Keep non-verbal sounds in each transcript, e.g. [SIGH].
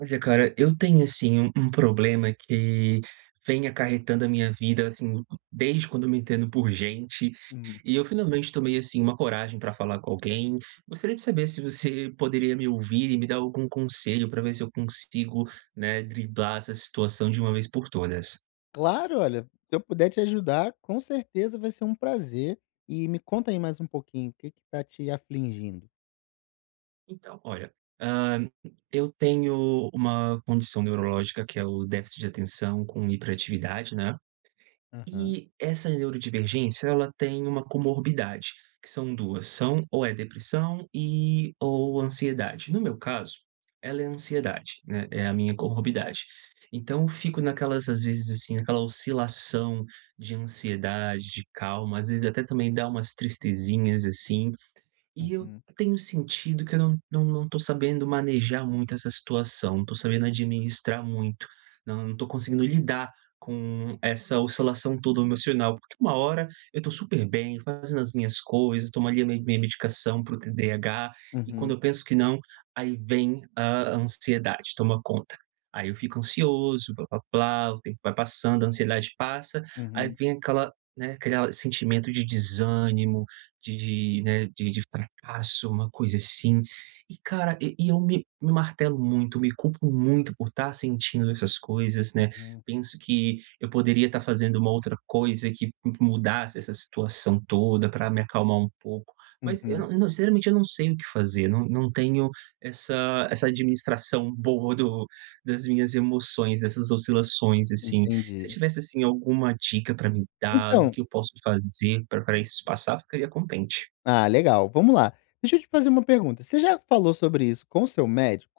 Olha cara, eu tenho, assim, um um problema que vem acarretando a minha vida, assim, d desde quando me entendo por gente, Hum. e eu finalmente tomei, assim, uma coragem pra falar com alguém. Gostaria de saber se você poderia me ouvir e me dar algum conselho para ver se eu consigo, né, driblar essa situação de uma vez por todas. Claro! Olha, se eu puder te ajudar, com certeza vai ser um prazer. E, me conta aí mais pouquinho, o que que tá te afligindo? Então, olha, hã eu tenho uma condição neurológica que é o déficit de atenção com hiperatividade, né. Aham. E essa neurodivergência ela tem uma comorbidade, que são duas: "São ou é depressão e, ou ansiedade." No meu caso, ela é ansiedade, né, é a minha comorbidade. Então eu fico naquelas às vezes, assim, naquela oscilação de ansiedade, de calma, às vezes até também dá umas tristezinhas, assim, e eu Uhum. tenho sentido que eu não não não tô sabendo manejar muito essa situação, não tô sabendo administrar muito, não não tô conseguindo lidar com essa oscilação toda emocional. Porque uma hora, eu tô super bem fazendo as minhas coisas, tomo ali a mi minha medicação para o TDAH, e quando Uhum. eu penso que não, aí vem a ansiedade, toma conta. Aí eu fico ansioso, plá plá plá, o tempo vai passando, a ansiedade passa, aí Uhum. vem aquela, né, criar sentimento de desânimo, de de, né, de de fracasso, uma coisa assim. E cara, e e eu me me martelo muito, me culpo muito por tá sentindo essas coisas, né. Uhum. Penso que eu poderia tá fazendo uma outra coisa que mu mudasse essa situação toda pra me acalmar um pouco. Mas eu Uhum. não eu não sinceramente, eu não sei o que fazer, não não tenho essa essa administração boa do das minhas emoções, dessas oscilações, assim. Se você Entendi. tivesse, assim, alguma dica pra me dar, do Então que eu posso fazer pra pra isso passar, ficaria contente. Ah legal, vamos lá. Deixa eu te fazer uma pergunta. Você já falou sobre isso com o seu médico?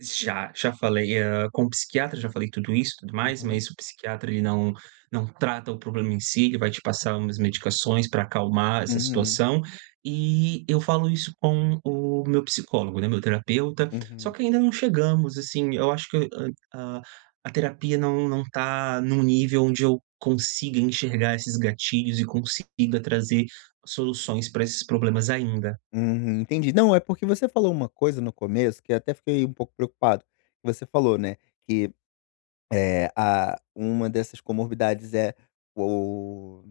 Já, já falei, hã, com o psiquiatra já falei tudo isso e tudo mais, Uhum. mas o psiquiatra ele não não trata o problema em si, ele vai te passar umas medicações pra acalmar essa Uhum. situação. E eu falo isso com o meu psicólogo, né, meu terapeuta, só Uhum. que ainda não chegamos, assim, eu acho que, ah, a a terapia não não tá num nível onde eu consiga enxergar esses gatilhos e consiga trazer soluções pra esses problemas ainda. Uhum, entendi. Não, é porque você falou uma coisa no começo, que até fiquei um pouco preocupado. Você falou, né, que, eh, ah, uma dessas comorbidades é, o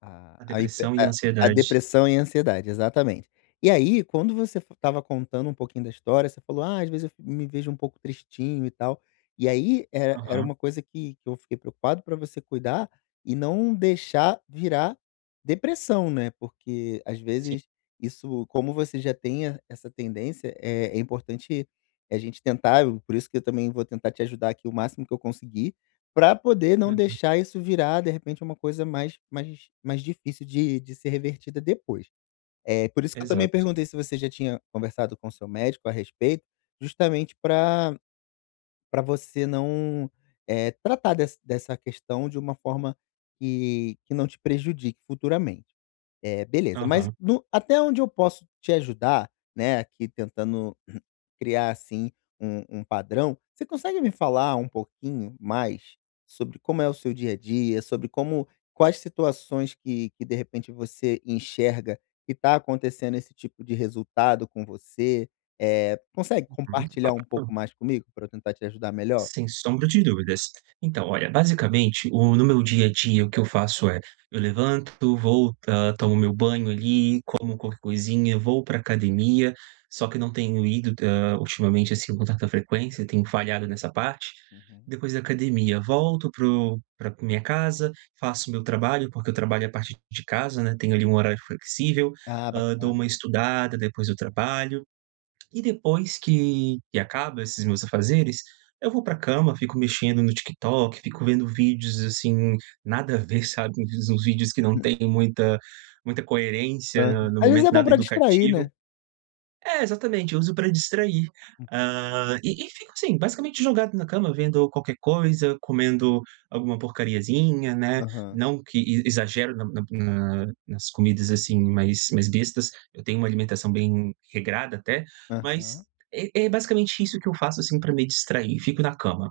a A a hiper depressão e a a a ansiedade. depressão e a ansiedade, exatamente. E, aí, quando você f estava contando um pouquinho da história, você falou: "Ah, às vezes eu fic me vejo um pouco tristinho e tal", e aí, er era Aham. uma coisa que que eu fiquei preocupado pra você cuidar e não deixar virar depressão, né? Porque, às Sim. vezes, isso, como você já tem e essa tendência, é é importante a gente tentar, e por isso que eu também vou tentar te ajudar aqui o máximo que eu conseguir, pra poder não Uhum. deixar isso virar, de repente, uma coisa mais mais mais difícil de de ser revertida depois. Eh, por isso que eu também Exato. perguntei se você já tinha conversado com seu médico a respeito, justamente pra pra você não, eh, tratar des dessa questão de uma forma que que não te prejudique futuramente. Eh, beleza, mas Aham. no até onde eu posso te ajudar, né, aqui tentando [CLEARS THROAT] criar, assim, u um padrão, você consegue me falar um pouquinho mais sobre como é o seu dia a dia, sobre como quais situações que que, de repente, você enxerga que tá acontecendo esse tipo de resultado com você? Eh, consegue Aham. compartilhar um pouco Claro. mais comigo, pra eu tentar te ajudar melhor? Sem sombra de dúvidas. Então, olha, basicamente, o no meu dia a dia, o que eu faço é: eu levanto, volta, tomo meu banho, ali, como qualquer coisinha, vou pra academia. Só que não tenho ido, hã, ultimamente, assim, com tanta frequência, tenho falhado nessa parte. Uhum. Depois da academia volto para o pra minha casa, faço meu trabalho, porque eu trabalho a partir de casa, né, tenho, ali, um horário flexível, Ah, hã, dou bacana. uma estudada, depois eu trabalho. E depois que que acaba esses meus afazeres, eu vou pra cama, fico mexendo no TikTok, fico vendo vídeos, assim, nada a ver, sabe, um vi uns vídeos que não Hum. têm muita muita coerência, na Aham. no Às vezes momento, é bom nada pra distrair, educativo né? É, exatamente, eu uso pra distrair. Uhum. Hã, e e fico assim, basicamente jogado na cama vendo qualquer coisa, comendo alguma porcariazinha, né. Aham. Não que e exagero na na nas comidas, assim, mais mais bestas, eu tenho uma alimentação bem regrada até, mas Aham. é é basicamente isso que eu faço, assim, pra me distrair: fico na cama,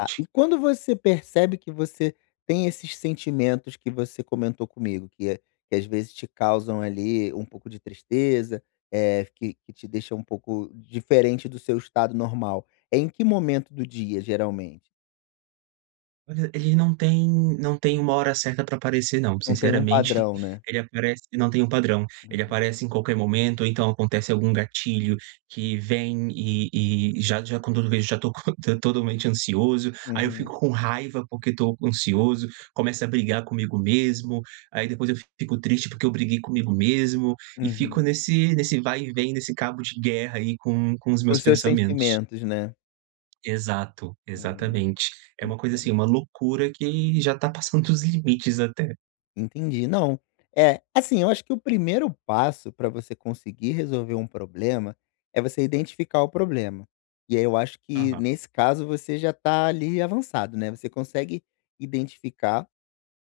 Ah, e quando você percebe que você tem esses sentimentos que você comentou comigo, que a que às vezes te causam, ali, um pouco de tristeza, eh, que que te deixa um pouco diferente do seu estado normal. É em que momento do dia, geralmente? Olha, ele não tem não tem uma hora certa pra aparecer não. Não tem um Sinceramente, padrão, né? ele aparece não tem um padrão. Ele Uhum. aparece em qualquer momento, ou então acontece algum gatilho que vem e e já já com todo [UNINTELLIGIBLE] [LAUGHS] tô totalmente ansioso. Aí eu fico Uhum. com raiva porque tô ansioso, começo a brigar comigo mesmo. Aí, depois, eu fico triste porque eu briguei comigo mesmo. E Uhum. fico nesse nesse vai e vem, nesse cabo de guerra aí com com os Com meus os seus pensamentos. sentimentos, né? Exato, Uhum, exatamente. É uma coisa entendo. assim, uma loucura, que já tá passando dos limites até. Entendi. Não. É, assim, eu acho que o primeiro passo pra você conseguir resolver um problema é você identificar o problema. E aí eu acho que, Aham. nesse caso, você já tá, ali, avançado, né. Você consegue identificar,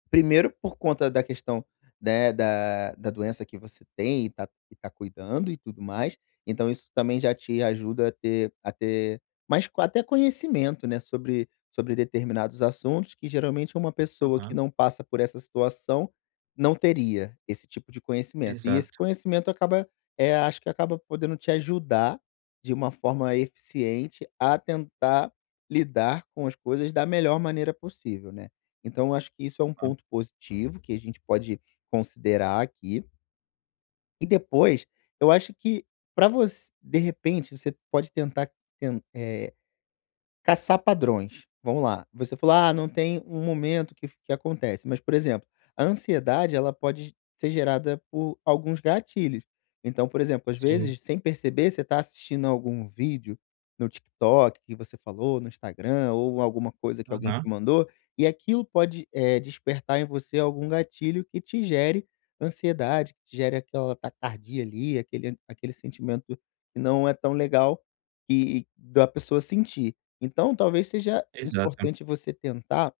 primeiro por conta da questão, né, da da doença que você tem e tá e tá cuidando e tudo mais. Então isso também já te ajuda a ter a ter mais coa até conhecimento, né, sobre sobre determinados assuntos que, geralmente, uma pessoa que Aham. não passa por essa situação, não teria esse tipo de conhecimento. E esse Exato. conhecimento acaba, eh, acho que acaba podendo te ajudar, de uma forma eficiente, a tentar lidar com as coisas da melhor maneira possível, né. Então eu acho que isso é Hã. ponto positivo que a gente pode considerar aqui. E depois, eu acho que pra voc de repente você pode tentar ten eh, caçar padrões. Vamos lá, você falou: "Ah não tem um momento que f que acontece", mas, por exemplo, a ansiedade ela pode g ser gerada por alguns gatilhos. Então, por exemplo, às Sim. vezes, sem perceber, você tá assistindo algum vídeo no TikTok, que você falou no Instagram, ou alguma coisa que alguém Aham. te mandou, e aquilo pode, eh, despertar em você algum gatilho que te gere ansiedade, que gere aquela taquicardia ali, aquele aquele sentimento que não é tão legal que da pessoa sentir. Então talvez seja Exato. importante você tentar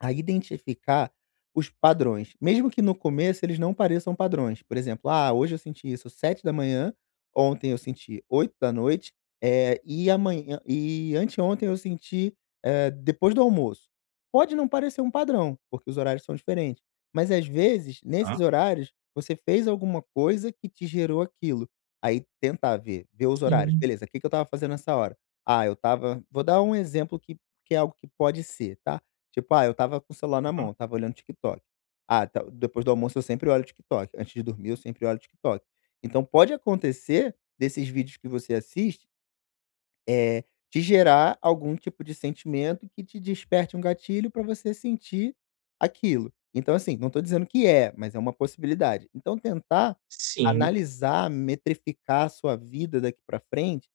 a identificar os padrões, mesmo que no começo eles não pareçam padrões. Por exemplo: "Ah, hoje eu senti isso 7:00, ontem eu senti 20:00, eh, e amanhã e anteontem eu senti, eh, depois do almoço." Pode não parecer um padrão porque os horários são diferentes, mas às vezes nesses Tá. horários, você fez alguma coisa que te gerou aquilo. Aí tentar ver ver os horários: Sim. "Beleza, que que eu estava fazendo nessa hora? Ah, eu estava" vou dar um exemplo que que é algo que pode ser, tá? Tipo: "Ah eu estava com o celular na mão, Aham. eu estava olhando TikTok. Ah, tá depois do almoço eu sempre olho TikTok, antes de dormir eu sempre olho TikTok." Então pode acontecer, desses vídeos que você assiste eh, te gerar algum tipo de sentimento que te desperte um gatilho pra você sentir aquilo. Então, assim, não tô dizendo que é, mas é uma possibilidade. Então tentar Sim. analisar, metrificar sua vida daqui pra frente,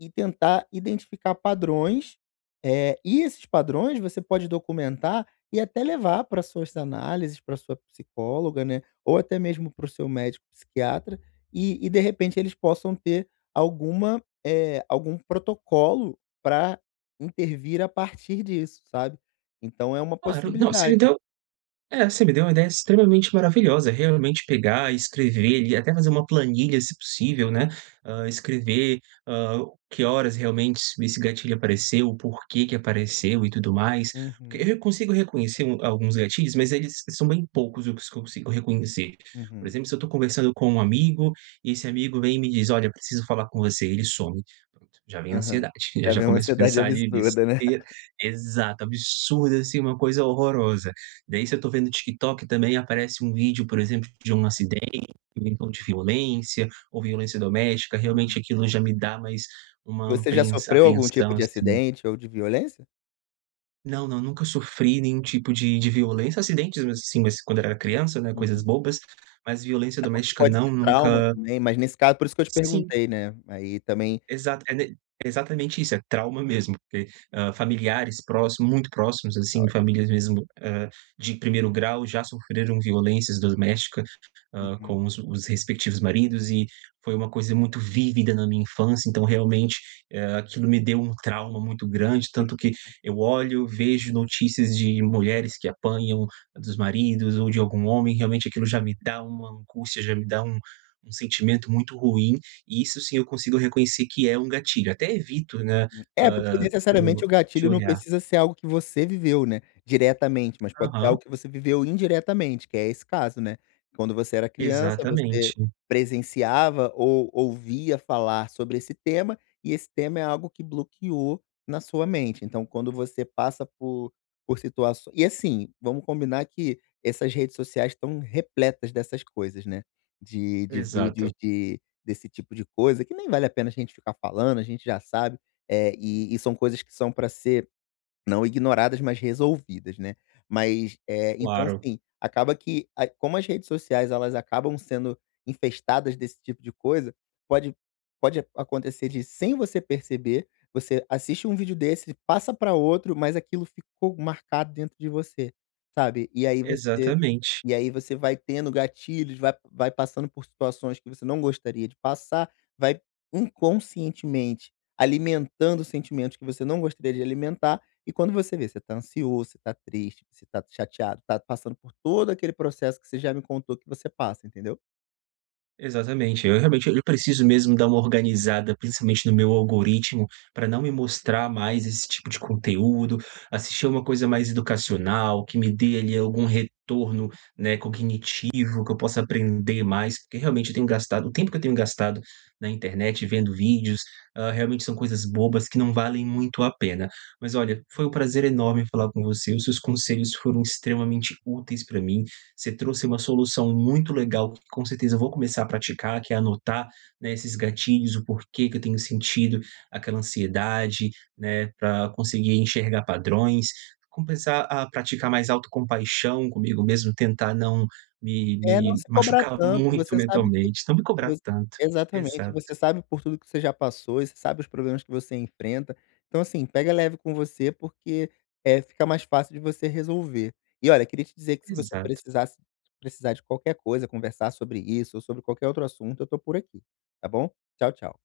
e tentar identificar padrões, eh, e esses padrões você pode documentar e até levar pra suas análises, pra sua psicóloga, né, ou até mesmo para o seu médico psiquiatra, e e de repente eles possam ter alguma, eh, algum protocolo pra intervir a partir disso, sabe. Então é uma Claro, não, você me possibilidade. deu é você me deu uma ideia extremamente maravilhosa. Realmente pegar e escrever ali, e até fazer uma planilha, se possível, né, hã, escrever, hã, que horas realmente es esse gatilho apareceu, o porquê que apareceu e tudo mais. Porque Uhum. re eu consigo reconhecer alguns um gatilhos, mas eles são bem poucos os que eu consigo reconhecer. Por Uhum. exemplo, se eu tô conversando com um amigo e esse amigo vem e me diz: "Olha, preciso falar com você." Ele some, pronto, já vem a Aham, ansiedade. já Já vem uma começo a ansiedade pensar ali absurda, né? bestei [LAUGHS] exato, absurda assim, uma coisa horrorosa. Daí, se eu tô vendo TikTok, também aparece um vídeo, por exemplo, de um acidente ou então de violência ou violência doméstica. Realmente Uhum. aquilo já me dá mais uma Você já apreens sofreu algum tipo apreensão, de assim. acidente ou de violência? Não, não. Nunca sofri nenhum tipo de de violência. Acidentes, mesmo assim, mas quando eu era criança, né? Coisas Uhum. bobas. Mas violência É, porque doméstica pode não, ser trauma nunca também, mas nesse caso por isso que eu te Sim. perguntei, né. Aí também Exata é ne exatamente isso. É trauma mesmo. Que, hã, familiares próximos muito próximos assim. [UNINTELLIGIBLE] Famílias mesmo, eh, de primeiro grau já sofreram violências doméstica, hã, Uhum. com os os respectivos maridos e foi uma coisa muito vívida na minha infância. Então, realmente, eh, aquilo me deu um trauma muito grande. Tanto que [UNINTELLIGIBLE] eu olho, vejo notícias de mulheres que apanham dos maridos ou de algum homem, realmente, aquilo já me dá uma angústia. Já me dá um um sentimento muito ruim. E isso sim eu consigo reconhecer que é um gatilho. Até evito, né, Hum. É, porque, hã, hum, necessariamente, o de gatilho não olhar. precisa ser algo que você viveu, né, diretamente, mas pode ser Aham. algo que você viveu indiretamente, que é esse caso, né? Quando você era criança, você Exatamente. presenciava ou ouvia falar sobre esse tema, e esse tema é algo que bloqueou na sua mente, então quando você passa por por situaç e assim, vamos combinar que essas redes sociais estão repletas dessas coisas, né, de de vídeos Exato. de desse tipo de coisa, que nem vale a pena a gente ficar falando. A gente já sabe, eh, e e são coisas que são pra ser não ignoradas, mas resolvidas, né? Mas, eh, então, Claro. assim, acaba que a como as redes sociais, elas acabam sendo infestadas desse tipo de coisa, pode pode acontecer de, sem você perceber, você assiste um vídeo desse, passa pra outro, mas aquilo ficou marcado dentro de você, sabe? E aí, você Exatamente. e aí, você vai tendo gatilhos, vai vai passando por situações que você não gostaria de passar, vai inconscientemente alimentando sentimentos que você não gostaria de alimentar, e quando você vê, você tá ansioso, você tá triste, você tá chateado, tá passando por todo aquele processo que você já me contou que você passa, entendeu? Exatamente, eu realmente eu preciso mesmo dar uma organizada, principalmente, no meu algoritmo pra não me mostrar mais esse tipo de conteúdo. Assistir alguma coisa mais educacional, que me dê ali algum retorno, né, cognitivo, que eu possa aprender mais. Porque, realmente, eu tenho gastado o tempo que eu tenho gastado na internet, vendo vídeos, hã, realmente são coisas bobas que não valem muito a pena. Mas, olha, foi um prazer enorme falar com você. Os seus conselhos foram extremamente úteis pra mim. Você trouxe uma solução muito legal, com certeza vou começar a praticar, que é anotar, né, esses gatilhos, o porquê que eu tenho sentido aquela ansiedade, né, pra conseguir enxergar padrões. Começar a praticar mais autocompaixão comigo mesmo. Tentar não me É, não me se cobra machucar tanto, muito você sabe que mentalmente, não me cobrar vo tanto. exatamente. Exato. Você sabe por tudo que você já passou e você sabe os problemas que você enfrenta, então assim, pega leve com você, porque, eh, fica mais fácil de você resolver. E olha, queria te dizer que se você Exato. precisasse precisar de qualquer coisa, conversar sobre isso ou sobre qualquer outro assunto, eu tô por aqui, tá bom? Tchau, tchau.